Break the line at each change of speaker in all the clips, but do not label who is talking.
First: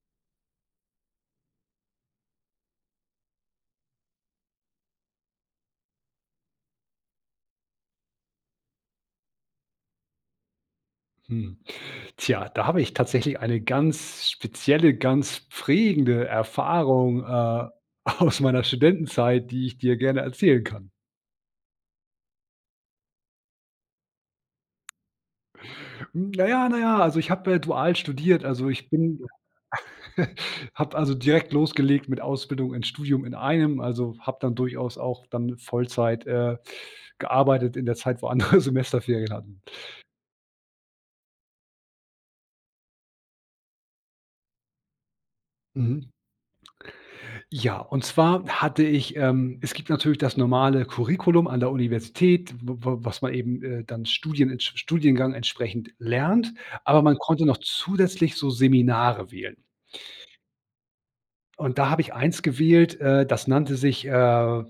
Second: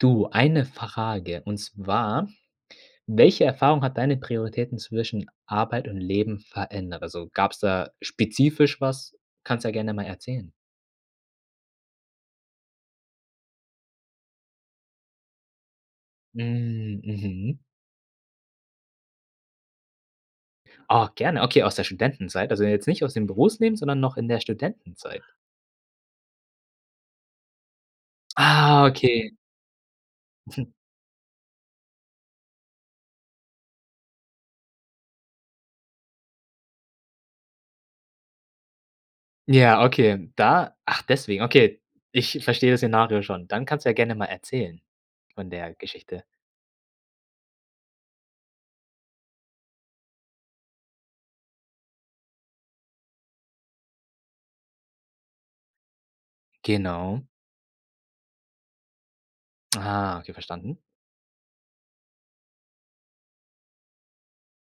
Du, eine Frage, und zwar: Welche Erfahrung hat deine Prioritäten zwischen Arbeit und Leben verändert? Also gab's da spezifisch was? Kannst ja gerne mal erzählen.
Hm. Tja, da habe ich tatsächlich eine ganz spezielle, ganz prägende
Mhm.
Erfahrung,
Mhm.
äh, aus meiner Studentenzeit, die ich dir gerne erzählen kann.
Ah, gerne. Okay, aus der Studentenzeit, also jetzt nicht aus dem Berufsleben, sondern noch in der Studentenzeit.
Hm, na ja na ja, also ich habe, äh, dual studiert. Also
Ah,
ich bin
okay.
habe also direkt losgelegt mit Ausbildung und Studium in einem, also habe dann durchaus auch dann Vollzeit, äh, gearbeitet in der Zeit, wo andere Semesterferien hatten.
Ja, okay. Da ach, deswegen, okay, ich ich verstehe das Szenario schon. Dann kannst du ja gerne mal erzählen von der
Mhm.
Geschichte.
Ja, und zwar hatte ich ähm, es gibt natürlich das normale „Curriculum“ an der Universität, w w was man eben, äh, dann studienentsp studiengangsentsprechend lernt, aber man
Genau.
konnte noch zusätzlich so Seminare wählen.
Ah, okay, verstanden.
Und da habe ich eins gewählt, äh, das nannte sich, äh,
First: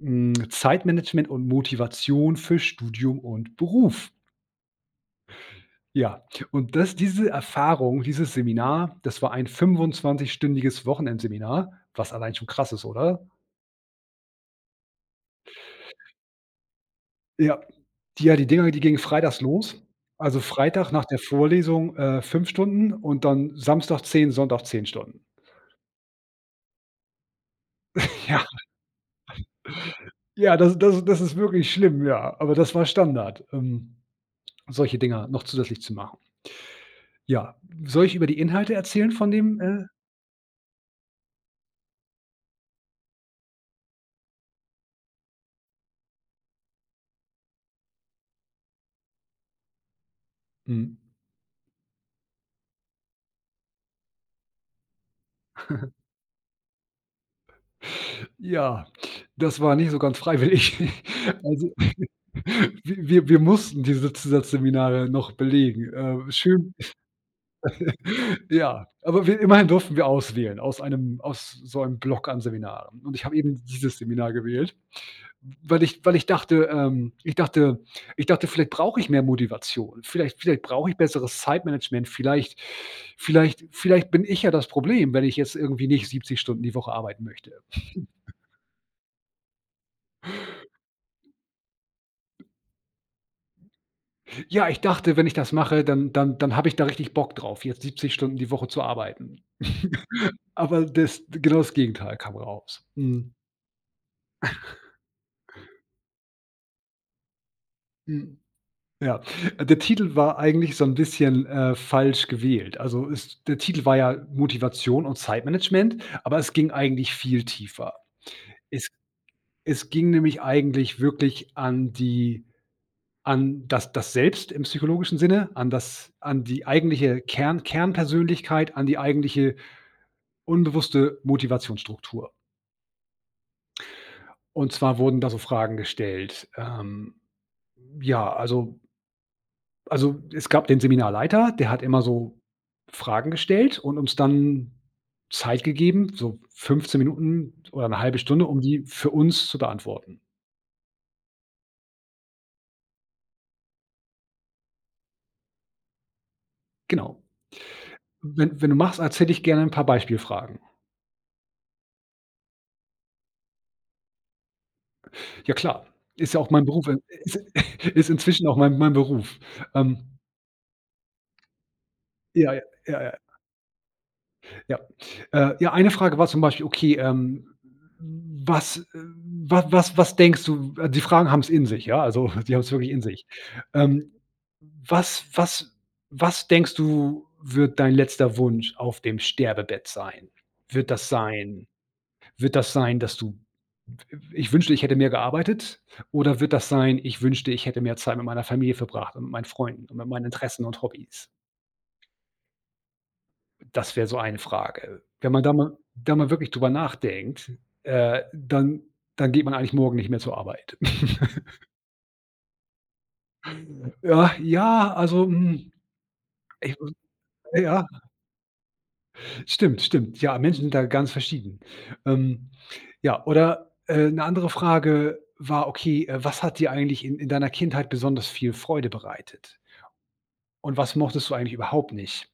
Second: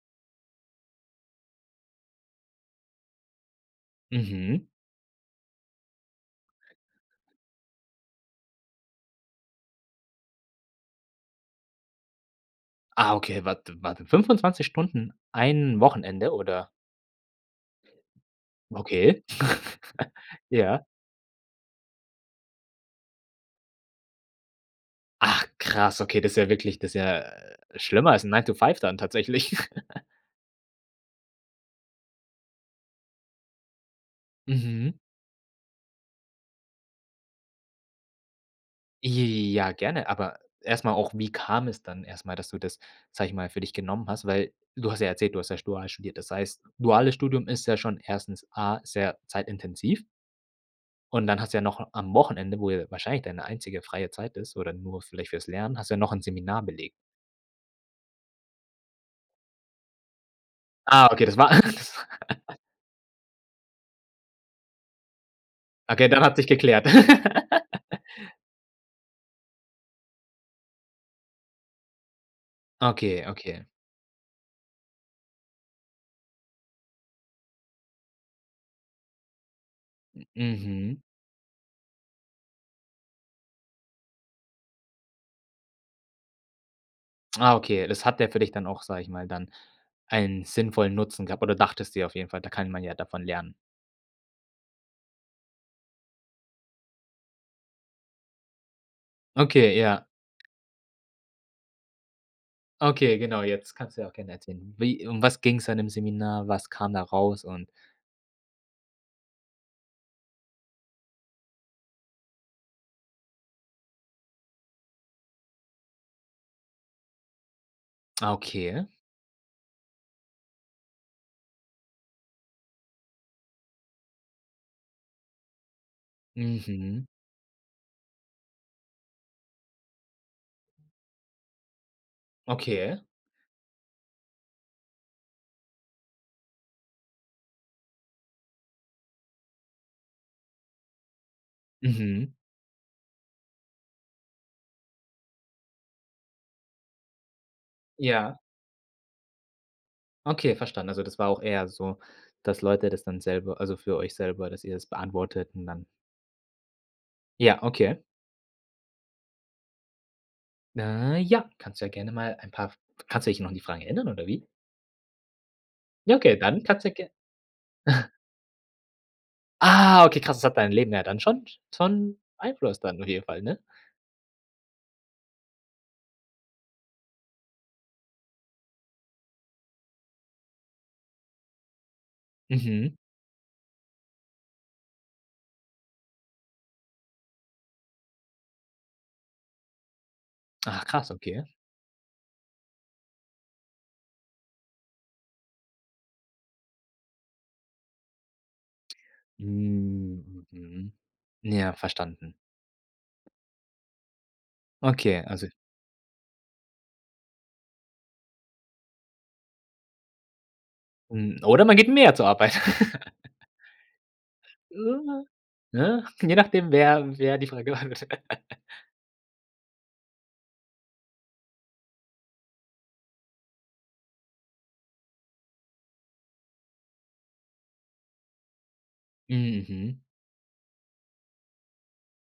hm, Zeitmanagement und Motivation für Studium und Beruf.
Mhm.
Ja, und das diese Erfahrung, dieses Seminar, das war ein fünfundzwanzigstündiges Wochenendseminar, was allein schon krass ist,
Ah,
oder?
okay, warte, warte. 25 Stunden? Ein Wochenende, oder?
Ja. Die ja, die Dinger, die gingen
Okay.
freitags los. Also
Ja.
Freitag nach der Vorlesung, äh, 5 Stunden und dann Samstag 10, Sonntag 10 Stunden.
Ach, krass! Okay, das ist ja wirklich das ist ja schlimmer als ein
Ja.
Nine-to-five dann tatsächlich.
Ja, das das ist das ist das ist wirklich schlimm, ja. Aber das war Standard, ähm,
Mhm.
solche Dinger noch zusätzlich zu machen. Ja. Soll ich über die Inhalte erzählen von dem,
Ja,
äh
gerne. Aber erstmal auch, wie kam es dann erstmal, dass du das, sage ich mal, für dich genommen hast? Weil, du hast ja erzählt, du hast ja sch dual studiert. Das heißt, duales Studium ist ja schon 1. A, sehr zeitintensiv
Mhm.
und dann hast du ja noch a am Wochenende, wo ja wahrscheinlich deine einzige freie Zeit ist oder nur vielleicht fürs Lernen hast du ja noch ein Seminar belegt.
Ja, das war nicht so ganz freiwillig.
Ah, okay, das war
Also,
alles?
wi wir wir mussten diese Zusatzseminare noch belegen,
Okay, dann
äh,
hat sich
schön
geklärt?
Ja, aber wir immerhin durften wir auswählen, aus einem aus so einem Bock an Seminaren. Und
Okay,
ich habe eben
okay.
dieses Seminar gewählt, weil ich weil ich dachte ähm, ich dachte ich dachte, vielleicht brauche ich mehr Motivation. Vielleicht vielleicht brauche ich
Mhm.
besseres Zeitmanagement. Vielleicht vielleicht vielleicht bin ich ja das Problem, wenn ich jetzt irgendwie nicht 70 Stunden die Woche arbeiten möchte.
Ah, okay, das hat der für dich dann auch, sage ich mal dann einen sinnvollen Nutzen gehabt, oder dachtest dir auf jeden Fall, da kann man ja davon lernen.
Ja, ich dachte, wenn ich das mache, dann dann dann habe ich da richtig Bock drauf, jetzt 70 Stunden die Woche zu arbeiten.
Okay, ja.
Aber das genau das Gegenteil kam raus.
Okay,
Mhm.
genau, jetzt kannst du ja auch gerne erzählen. Wie um was ging es in dem Seminar? Was kam da raus? Und
Hm, ja, äh, der Titel war eigentlich so 'n bisschen, äh, falsch gewählt. Also ist der Titel war ja Motivation und Zeitmanagement, aber es ging eigentlich viel tiefer.
Ah, okay.
Es es ging nämlich eigentlich wirklich an die an das das Selbst im psychologischen Sinne, an das an die
Mhm.
eigentliche Kern Kernpersönlichkeit, an die eigentliche unbewusste Motivationsstruktur.
Okay.
Und zwar wurden da so Fragen gestellt. Ähm, ja, also also, es gab den Seminarleiter. Der hat immer
Mhm.
so Fragen gestellt und uns dann Zeit gegeben, so 15 Minuten oder 1/2
Ja.
Stunde, um die für uns zu beantworten.
Okay, verstanden. Also, das war auch eher so, dass Leute das dann selber also für euch selber, dass ihr das beantwortet und dann
Genau.
Ja, okay.
Wenn wenn du magst, erzähle ich gerne 'n paar Beispielfragen.
Äh, ja, kannst du ja gerne mal ein paar f kannst du dich noch an die Frage erinnern, oder wie?
Ja klar.
Ja,
Ist
okay,
ja auch
dann
mein
kannst
Beruf,
du ja
in
ger
is ist inzwischen auch mein mein Beruf,
Ah,
ähm.
okay, krass. Das hat deinem Leben ja dann schon schon
Ja, ja,
Einfluss dann
ja,
auf
ja.
jeden Fall ne?
Ja, äh, ja eine Frage war zum Beispiel: „Okay, ähm, was w wa was was denkst du?" Die Fragen haben es in sich, ja, also, die haben es wirklich
Mhm.
in sich. Ähm. „Was was was denkst du, wird dein letzter Wunsch auf dem Sterbebett sein?
Ach,
Wird das
krass, okay.
sein wird das sein, dass du, i ich wünschte, ich hätte mehr gearbeitet? Oder wird das sein, ich wünschte, ich hätte mehr Zeit mit meiner Familie verbracht und mit meinen Freunden und mit meinen Interessen und
Mhm.
Hobbys?"
Ja, verstanden.
Das wäre so eine Frage.
Okay,
Wenn man
also
da mal da mal wirklich darüber nachdenkt, äh, dann dann geht man eigentlich morgen nicht mehr zur Arbeit.
Hm, oder man geht mehr zur Arbeit.
Ja, ja, also hm.
Ne, je nachdem,
Ich [unintelligible]
wer wer die
äh,
Frage
ja.
beantwortet.
Stimmt, stimmt. Ja, Menschen sind da ganz verschieden. Ähm, ja, oder, äh, 'ne andere Frage war, okay, äh, was hat dir eigentlich in in deiner Kindheit besonders viel Freude bereitet?
Hm, mhm.
Und was mochtest du eigentlich überhaupt nicht?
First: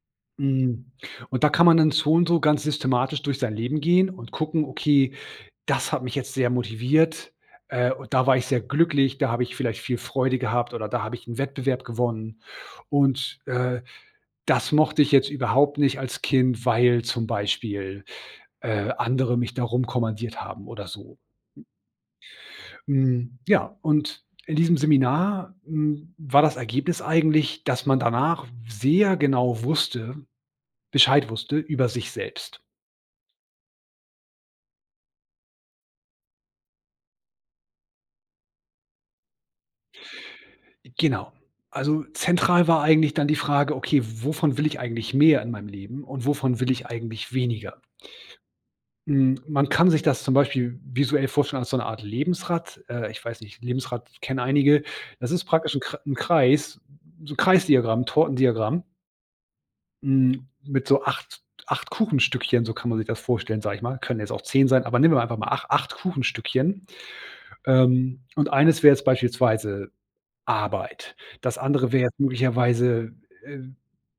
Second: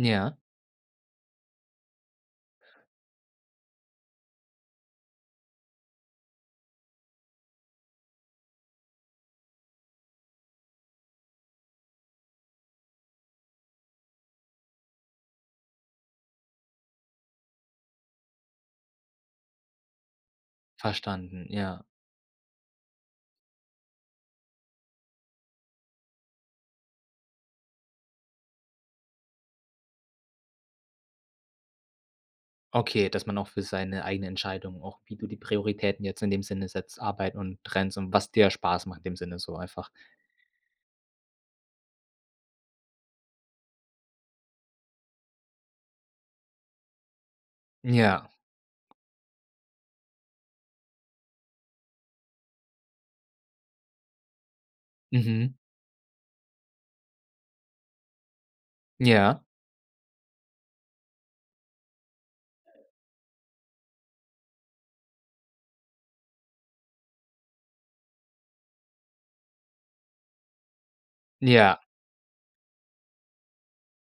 Ja.
Hm, und da kann man dann so und so ganz systematisch durch sein Leben gehen und gucken: „Okay, das hat mich jetzt sehr motiviert. Äh, und da war ich sehr glücklich. Da habe ich vielleicht viel Freude gehabt, oder da habe ich 'n Wettbewerb gewonnen. Und, äh, das mochte ich jetzt überhaupt nicht als Kind, weil zum Beispiel, äh, andere mich da rumkommandiert haben oder so.“
Verstanden, ja.
Hm, ja, und in diesem Seminar, hm, war das Ergebnis eigentlich, dass man danach sehr genau wusste Bescheid wusste über sich selbst.
Okay, dass man auch für seine eigene Entscheidung auch, wie du die Prioritäten jetzt in dem Sinne setzt, Arbeit und trennst und was dir Spaß macht im Sinne so einfach.
Genau. Also zentral war eigentlich dann die Frage, okay: „Wovon will ich eigentlich mehr in meinem Leben und wovon will ich eigentlich weniger?“
Ja.
Hm, man kann sich das zum Beispiel visuell vorstellen als so 'ne Art Lebensrad, äh, ich weiß nicht, Lebensrad kennen einige. Das ist
Mhm.
praktisch 'n Kre 'n Kreis so Kreis-Diagramm, Tortendiagramm.
Ja.
Hm, mit so 8- acht Kuchenstückchen, so kann man sich das vorstellen, sage ich mal. Können jetzt auch 10 sein, aber nehmen wir einfach mal ach acht Kuchenstückchen. Ähm, und eines wäre jetzt beispielsweise Arbeit. Das
Ja.
andere wäre möglicherweise, äh,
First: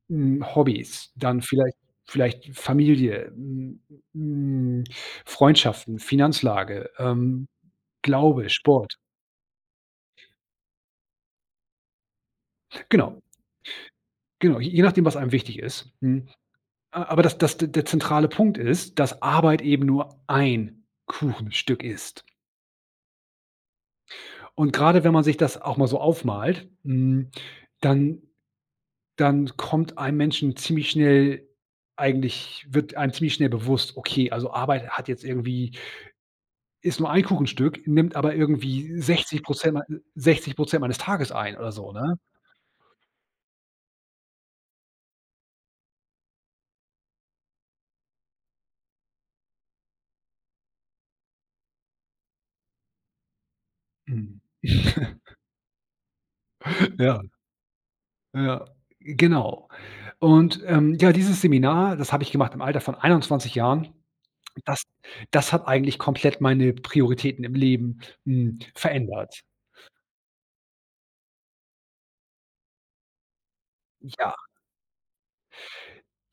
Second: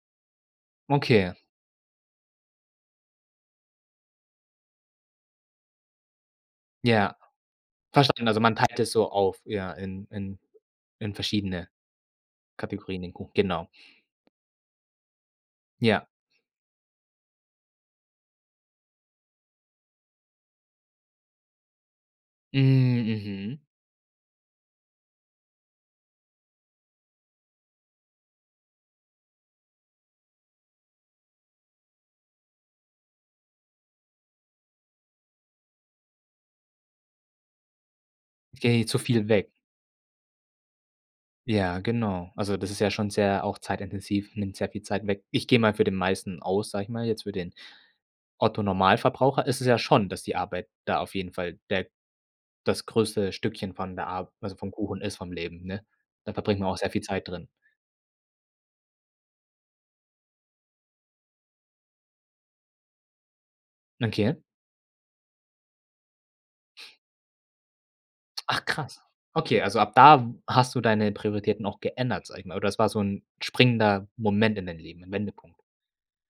hm, Hobbys.
Okay.
Dann vielleicht vielleicht Familie, hm hm, Freundschaften, Finanzlage,
Ja.
ähm,
Verstanden. Also
Glaube,
man teilt das
Sport.
so auf, ja, in in in verschiedene Kategorien den
Genau.
Kuch genau.
Genau, j je nachdem, was einem wichtig ist,
Ja.
mhm. A aber das das de der zentrale Punkt ist, dass Arbeit eben nur ein Kuchenstück ist.
Hm, mhm.
Und, gerade wenn man sich das auch mal so aufmalt, hm, dann dann kommt einem Menschen ziemlich schnell eigentlich wird einem ziemlich schnell bewusst: „Okay, also Arbeit hat jetzt irgendwie“ „ist nur ein Kuchenstück, nimmt aber
Gehen
irgendwie
zu viel
sechzig
weg.
Prozent mein 60 % meines Tages ein“ oder
Ja,
so, ne?
genau. Also, das ist ja schon sehr auch zeitintensiv, nimmt sehr viel Zeit weg. Ich gehe mal für den meisten aus, sage ich mal, jetzt für den Otto Normalverbraucher ist es ja schon, dass die Arbeit da auf jeden Fall der das größte Stückchen von der Arb
Mhm.
also vom Kuchen ist vom Leben, ne? Da verbringt man auch sehr viel
Ja.
Zeit drin.
Ja, genau. Und, ähm, ja, dieses Seminar, das habe ich gemacht im Alter von 21 Jahren.
Okay.
Das das hat eigentlich komplett meine Prioritäten im Leben, hm,
Ach, krass.
verändert.
Okay, also ab da w hast du deine Prioritäten auch geändert, sage ich mal, oder es war so 'n springender
Ja.
Moment in dein Leben, 'n Wendepunkt?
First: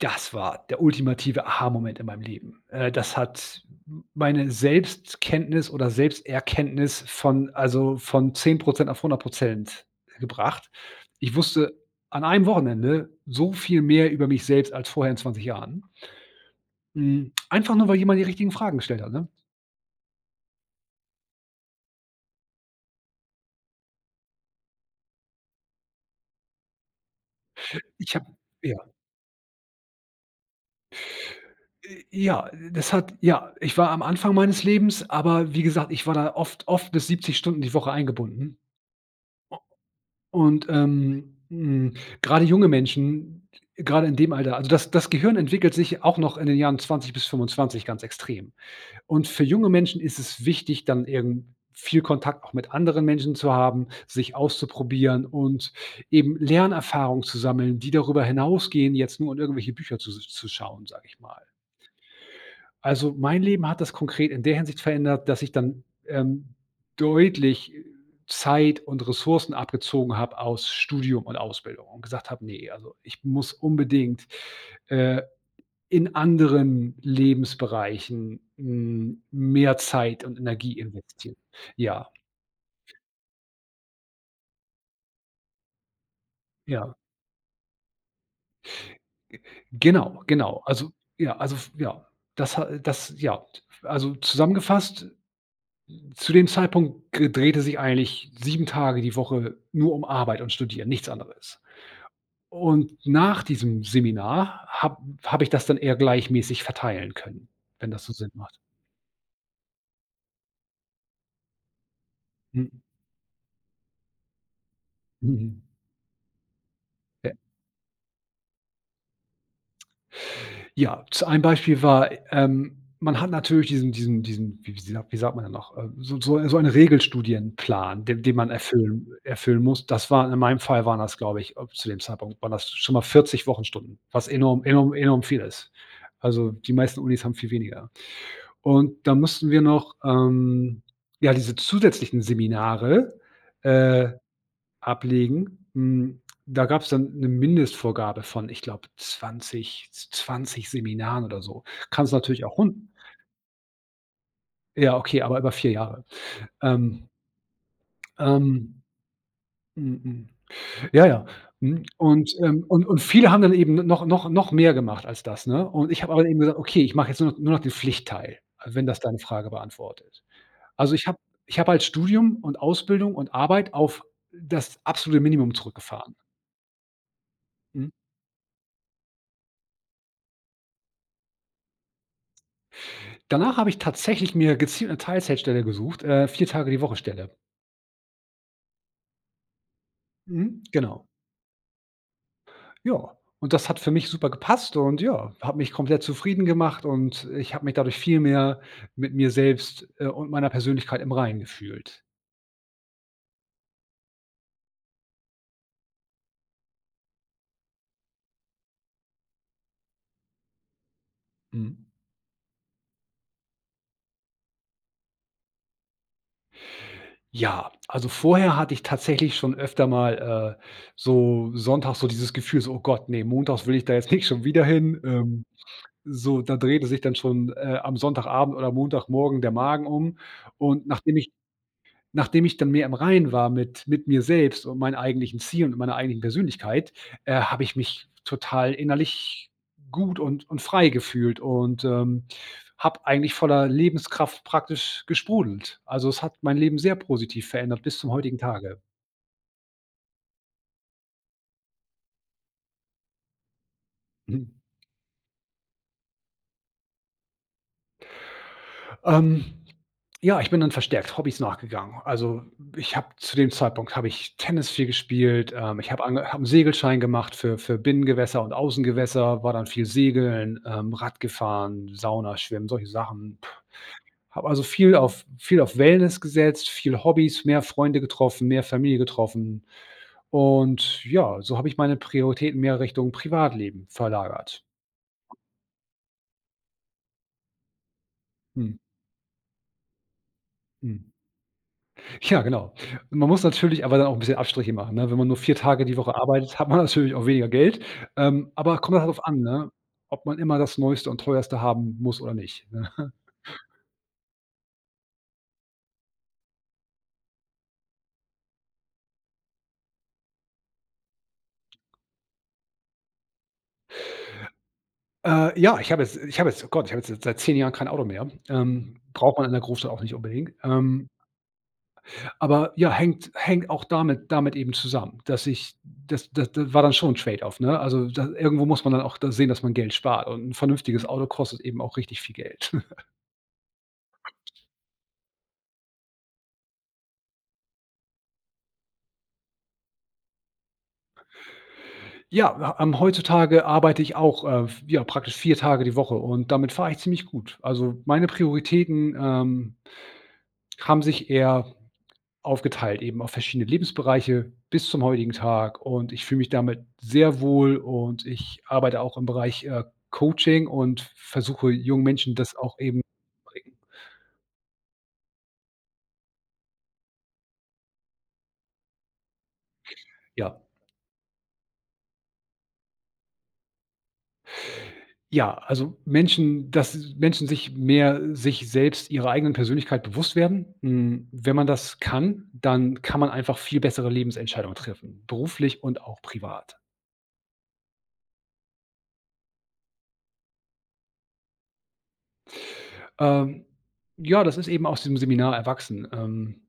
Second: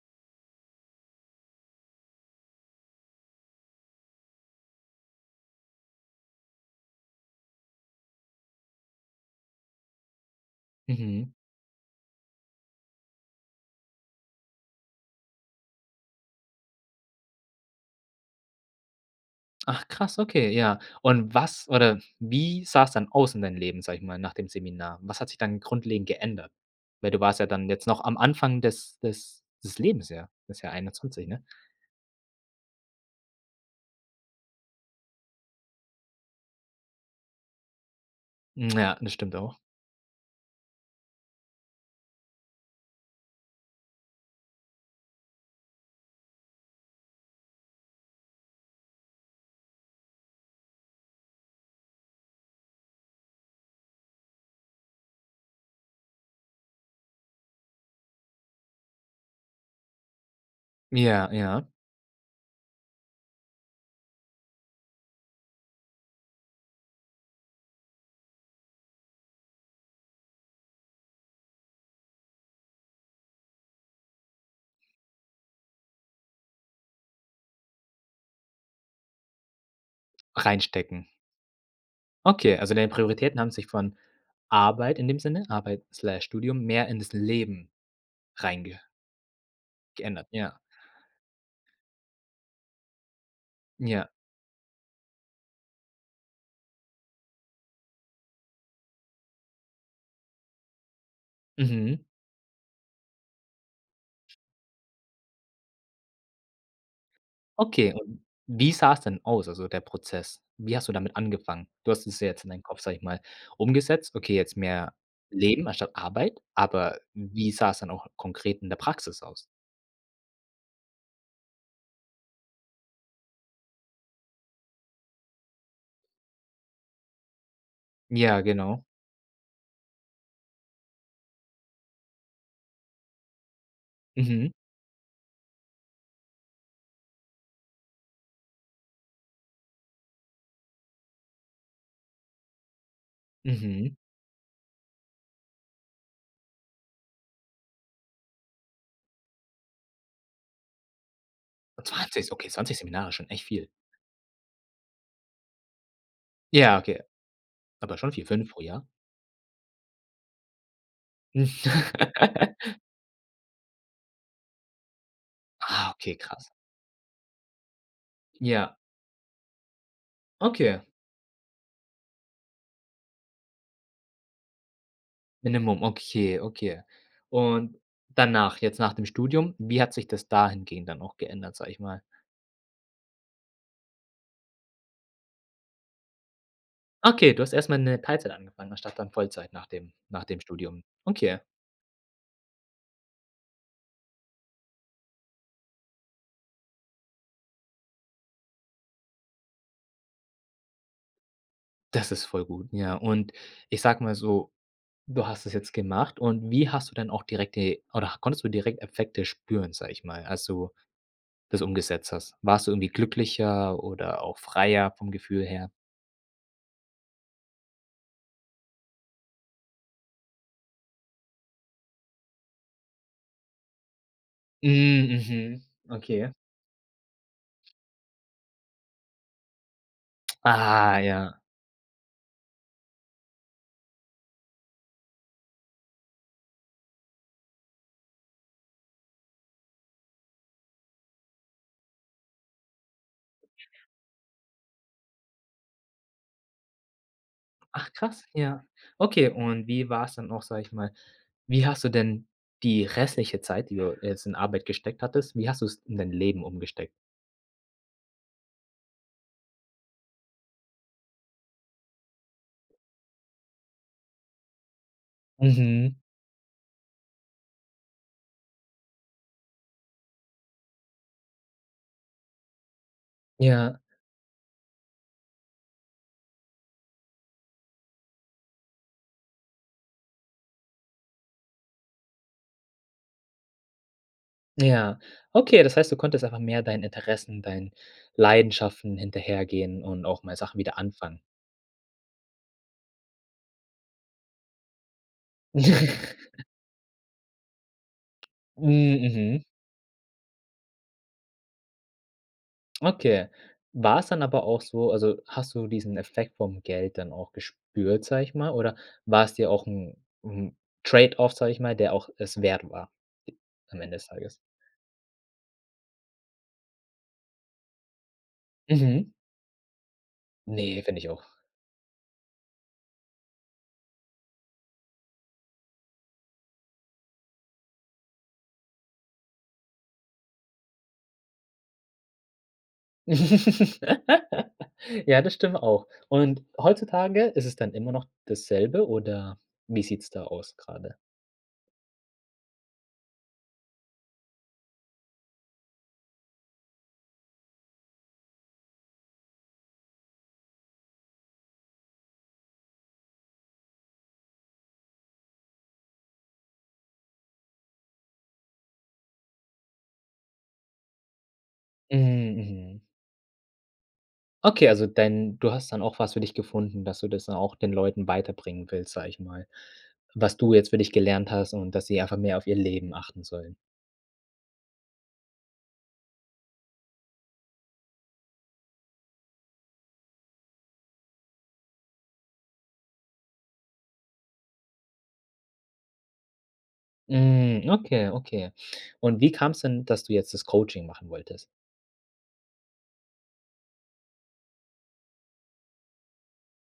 Das war der ultimative Aha-Moment in meinem Leben. Äh, das hat m meine Selbstkenntnis oder Selbsterkenntnis von also von 10 % auf 100 % gebracht.
Mhm.
Ich wusste an einem Wochenende so viel mehr über mich selbst als vorher in 20 Jahren. Hm, einfach nur, weil jemand die richtigen Fragen gestellt hat, ne?
Ach, krass, okay, ja. Und was oder wie sah's dann aus in deinem Leben, sage ich mal, nach dem Seminar? Was hat sich dann grundlegend geändert? Weil du warst ja dann jetzt noch
Ich
am
habe
Anfang
ja.
des des des Lebens, ja, das ja 21, ne?
Äh, ja, das hat ja, ich war am Anfang meines Lebens, aber wie gesagt, ich war da oft oft bis 70 Stunden die Woche eingebunden.
Mhm, ja, das stimmt auch.
Und, ähm, hm, gerade junge Menschen, gerade in dem Alter also das das Gehirn entwickelt sich auch noch in den Jahren 20 bis 25 ganz extrem. Und, für junge Menschen ist es wichtig, dann eben viel Kontakt auch mit anderen Menschen zu haben, sich auszuprobieren und eben Lernerfahrung zu sammeln, die darüber hinausgehen, jetzt nur in irgendwelche Bücher zu s zu schauen, sage ich
Ja,
mal.
ja.
Also, mein Leben hat das konkret in der Hinsicht verändert, dass ich dann, ähm, deutlich Zeit und Ressourcen abgezogen habe aus Studium und Ausbildung und gesagt habe: „Ne, also ich muss unbedingt, äh, in anderen Lebensbereichen, hm, mehr Zeit und Energie
Reinstecken.
investieren.“ Ja.
Okay, also deine Prioritäten haben sich von Arbeit in dem Sinne, Arbeit Slash Studium mehr
Ja.
in das Leben reinge
Genau.
geändert, ja.
Genau. Also. Ja. Also f ja, das ha äh, das ja.
Ja.
Also zusammengefasst, zu dem Zeitpunkt g drehte sich eigentlich 7 Tage die Woche nur um Arbeit und Studieren, nichts anderes.
Mhm.
Und, nach diesem Seminar hab habe ich das dann eher gleichmäßig verteilen können, wenn
Okay,
das so
und
Sinn macht.
wie sah's denn aus, also der Prozess? Wie hast du damit angefangen? Du hast es jetzt in deinen
Mhm.
Kopf, sage ich mal, umgesetzt. Okay, jetzt mehr
Mhm.
Leben anstatt Arbeit, aber
Ja.
wie sah es dann auch konkret in der Praxis aus?
Ja, z ein Beispiel war, ähm, man hat natürlich diesen diesen diesen, wie wie sa wie sagt man denn noch, ähm, so 'n so eine so einen Regelstudienplan, den den
Ja,
man
genau.
erfüllen erfüllen muss. Das war in meinem Fall waren das, glaube ich, äh, zu dem Zeitpunkt waren das schon mal 40 Wochenstunden, was
Mhm.
enorm enorm enorm viel ist. Also, die meisten Unis haben viel weniger. Und dann mussten wir noch, ähm, ja, diese zusätzlichen Seminare,
Mhm.
äh, ablegen. Hm, da gab's dann 'ne Mindestvorgabe von ich glaube 20- 20 Seminaren oder so. Kann es
20?
natürlich
Okay,
auch
20
hun
Seminare ist schon echt viel.
Ja, okay, aber über 4 Jahre.
Ja, okay.
Ähm.
Aber schon 4, 5 pro
Ähm.
Jahr?
Mhm, mhm. Ja, ja. Mhm. Und, ähm, und und viele haben dann eben n noch noch noch mehr gemacht als das, ne?
Ah
Und ich habe
okay,
aber eben
krass.
gesagt: „Okay, ich mache jetzt nur noch nur noch den Pflichtteil“,
Ja.
wenn das deine Frage beantwortet.
Okay.
Also ich habe ich habe als Studium und Ausbildung und Arbeit auf das absolute Minimum
Minimum,
zurückgefahren.
okay, okay. Und
Mhm.
danach, jetzt nach dem Studium, wie hat sich das da hingehend dann auch geändert, sage ich mal?
Danach habe ich tatsächlich mir gezielt 'ne Teilzeitstelle gesucht, äh, 4 Tage die Woche Stelle.
Okay, du hast erst mal 'ne Teilzeit angefangen, anstatt dann Vollzeit nach dem nach dem
Mhm.
Studium.
Genau.
Okay.
Ja, und das hat für mich super gepasst und, ja, hat mich komplett zufrieden gemacht und ich habe mich dadurch viel mehr mit mir selbst, äh, und meiner Persönlichkeit im Reinen gefühlt.
Das ist voll gut, ja. Und ich sage mal so, du hast das jetzt gemacht und wie hast du denn auch direkte oder konntest du direkt Effekte spüren, sage ich mal, als du das
Mhm.
umgesetzt hast? Warst du irgendwie glücklicher oder auch freier vom Gefühl her?
Ja, also vorher hatte ich tatsächlich schon öfter mal, äh, so sonntags so dieses Gefühl so: „Oh Gott, ne, montags will ich da jetzt nicht schon wieder
Hm.
hin, ähm.
Mhm. Okay.
So, da drehte sich dann schon, äh, am Sonntagabend oder Montagmorgen der Magen um und
Ah,
nachdem ich
ja.
nachdem ich dann mehr im Reinen war mit mit mir selbst und meinen eigentlichen Ziel und meiner eigenen Persönlichkeit, äh, habe ich mich total innerlich gut und und frei gefühlt und, ähm, habe eigentlich voller Lebenskraft praktisch gesprudelt. Also, es hat mein Leben sehr positiv verändert
Ach
bis zum
krass,
heutigen
ja,
Tage.
okay. Und wie war es dann auch, sage ich mal wie hast du denn die restliche Zeit, die du jetzt in
Mhm.
Arbeit gesteckt hattest wie hast du es in dein Leben umgesteckt?
Ähm, ja, ich bin dann verstärkt Hobbys nachgegangen. Also, ich habe zu dem Zeitpunkt habe ich Tennis viel gespielt, ähm, ich
Mhm.
habe ange habe 'n Segelschein gemacht für für Binnengewässer und Außengewässer, war dann viel Segeln, ähm, Radgefahren, Sauna, Schwimmen, solche Sachen.
Ja.
Habe also viel auf viel auf Wellness gesetzt, viel Hobbys, mehr Freunde getroffen, mehr Familie getroffen. Und ja, so habe ich meine Prioritäten mehr Richtung Privatleben verlagert.
Ja. Okay, das heißt, du konntest einfach mehr deinen Interessen, deinen
Mhm.
Leidenschaften hinterhergehen und auch mal Sachen wieder
Hm.
anfangen.
Ja, genau. Man muss natürlich aber auch 'n bisschen Abstriche machen, ne? Wenn man nur 4 Tage die Woche arbeitet, hat man natürlich auch weniger Geld. Ähm, aber kommt
Mm,
dann halt drauf an,
mhm.
ne, ob man immer das neueste und teuerste haben muss oder nicht, ne?
Okay. War's dann aber auch so, also hast du diesen Effekt vom Geld dann auch gespürt, sage ich mal, oder war es dir auch 'n 'n Trade-Off, sage ich mal, der auch es wert, äh, war am Ende das Tages?
Äh, ja, ich habe jetzt ich habe jetzt oh Gott, ich habe jetzt jetzt seit 10 Jahren kein Auto mehr. Ähm,
Mhm.
braucht man in der Großstadt auch nicht unbedingt,
Ne, finde
ähm
ich auch.
aber ja, hängt hängt auch damit damit eben zusammen, dass ich das d d war dann schon 'n Trade-Off, ne, also da irgendwo muss man dann auch da sehen, dass man Geld spart und 'n vernünftiges Auto kostet eben auch richtig viel Geld.
Ja, das stimmt auch. Und, heutzutage ist es dann immer noch dasselbe oder wie sieht‘s da aus grade?
Ja, wa am heutzutage arbeite ich auch, äh, vi ja, praktisch 4 Tage die Woche und damit fahre ich ziemlich gut. Also, meine Prioritäten, ähm haben sich eher aufgeteilt, eben auf verschiedene Lebensbereiche bis zum heutigen Tag. Und, ich fühle mich damit sehr wohl und ich arbeite auch im Bereich, äh, Coaching und v versuche jungen Menschen
Mm,
das auch
mhm.
eben [unintelligible]
Okay, also dein du hast dann auch was für dich gefunden, dass du das dann auch den Leuten weiterbringen willst, sage ich mal, was du
Ja.
jetzt für dich gelernt hast und, dass sie einfach mehr auf ihr Leben achten sollen.
Ja, also Menschen dass Menschen sich mehr sich selbst ihrer eigenen Persönlichkeit bewusst werden. Hm, wenn man das kann, dann kann man einfach viel bessere Lebensentscheidungen treffen, beruflich und auch privat.
Hm, okay, okay. Und wie kam es denn, dass du jetzt das Coaching machen wolltest?
Ähm, ja, das ist eben aus dem Seminar erwachsen. Ähm,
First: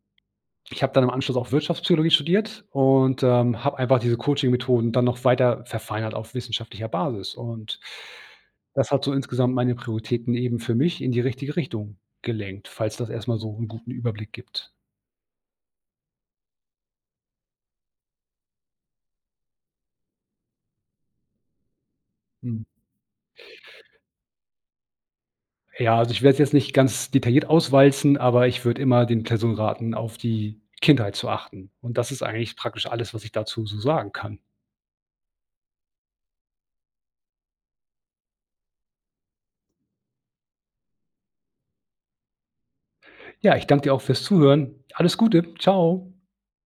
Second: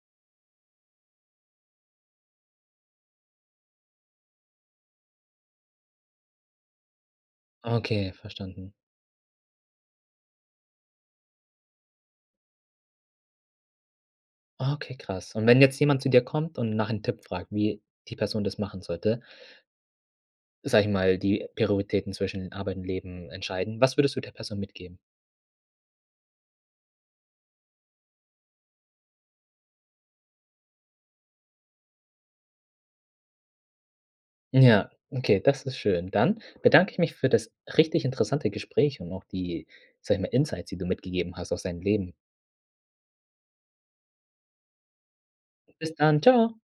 ich habe dann im Anschluss auch Wirtschaftspsychologie studiert und, ähm, habe einfach diese Coaching-Methoden dann noch weiter verfeinert auf wissenschaftlicher Basis und
Okay, verstanden.
das hat so insgesamt meine Prioritäten eben für mich in die richtige Richtung gelenkt, falls das erst mal so 'n guten Überblick gibt.
Okay, krass. Und wenn jetzt jemand zu dir kommt und nach 'nem Tipp fragt, wie die Person das machen sollte sage ich mal, die Prioritäten zwischen
Mhm.
Arbeit und Leben entscheiden. Was würdest du der Person mitgeben?
Ja. Also, ich werde es jetzt nicht ganz detailliert auswalzen, aber ich würde immer den Personen raten, auf die Kindheit zu achten. Und das ist eigentlich praktisch alles, was ich dazu so sagen kann.
Ja, okay, das ist schön. Dann bedanke ich mich für das richtig interessante Gespräch und auch die, sage ich mal Insights, die du mitgegeben hast aus deinem Leben.
Ja. Ich danke dir auch fürs Zuhören. Alles Gute.
Bis
Tschau.
dann. Tschau.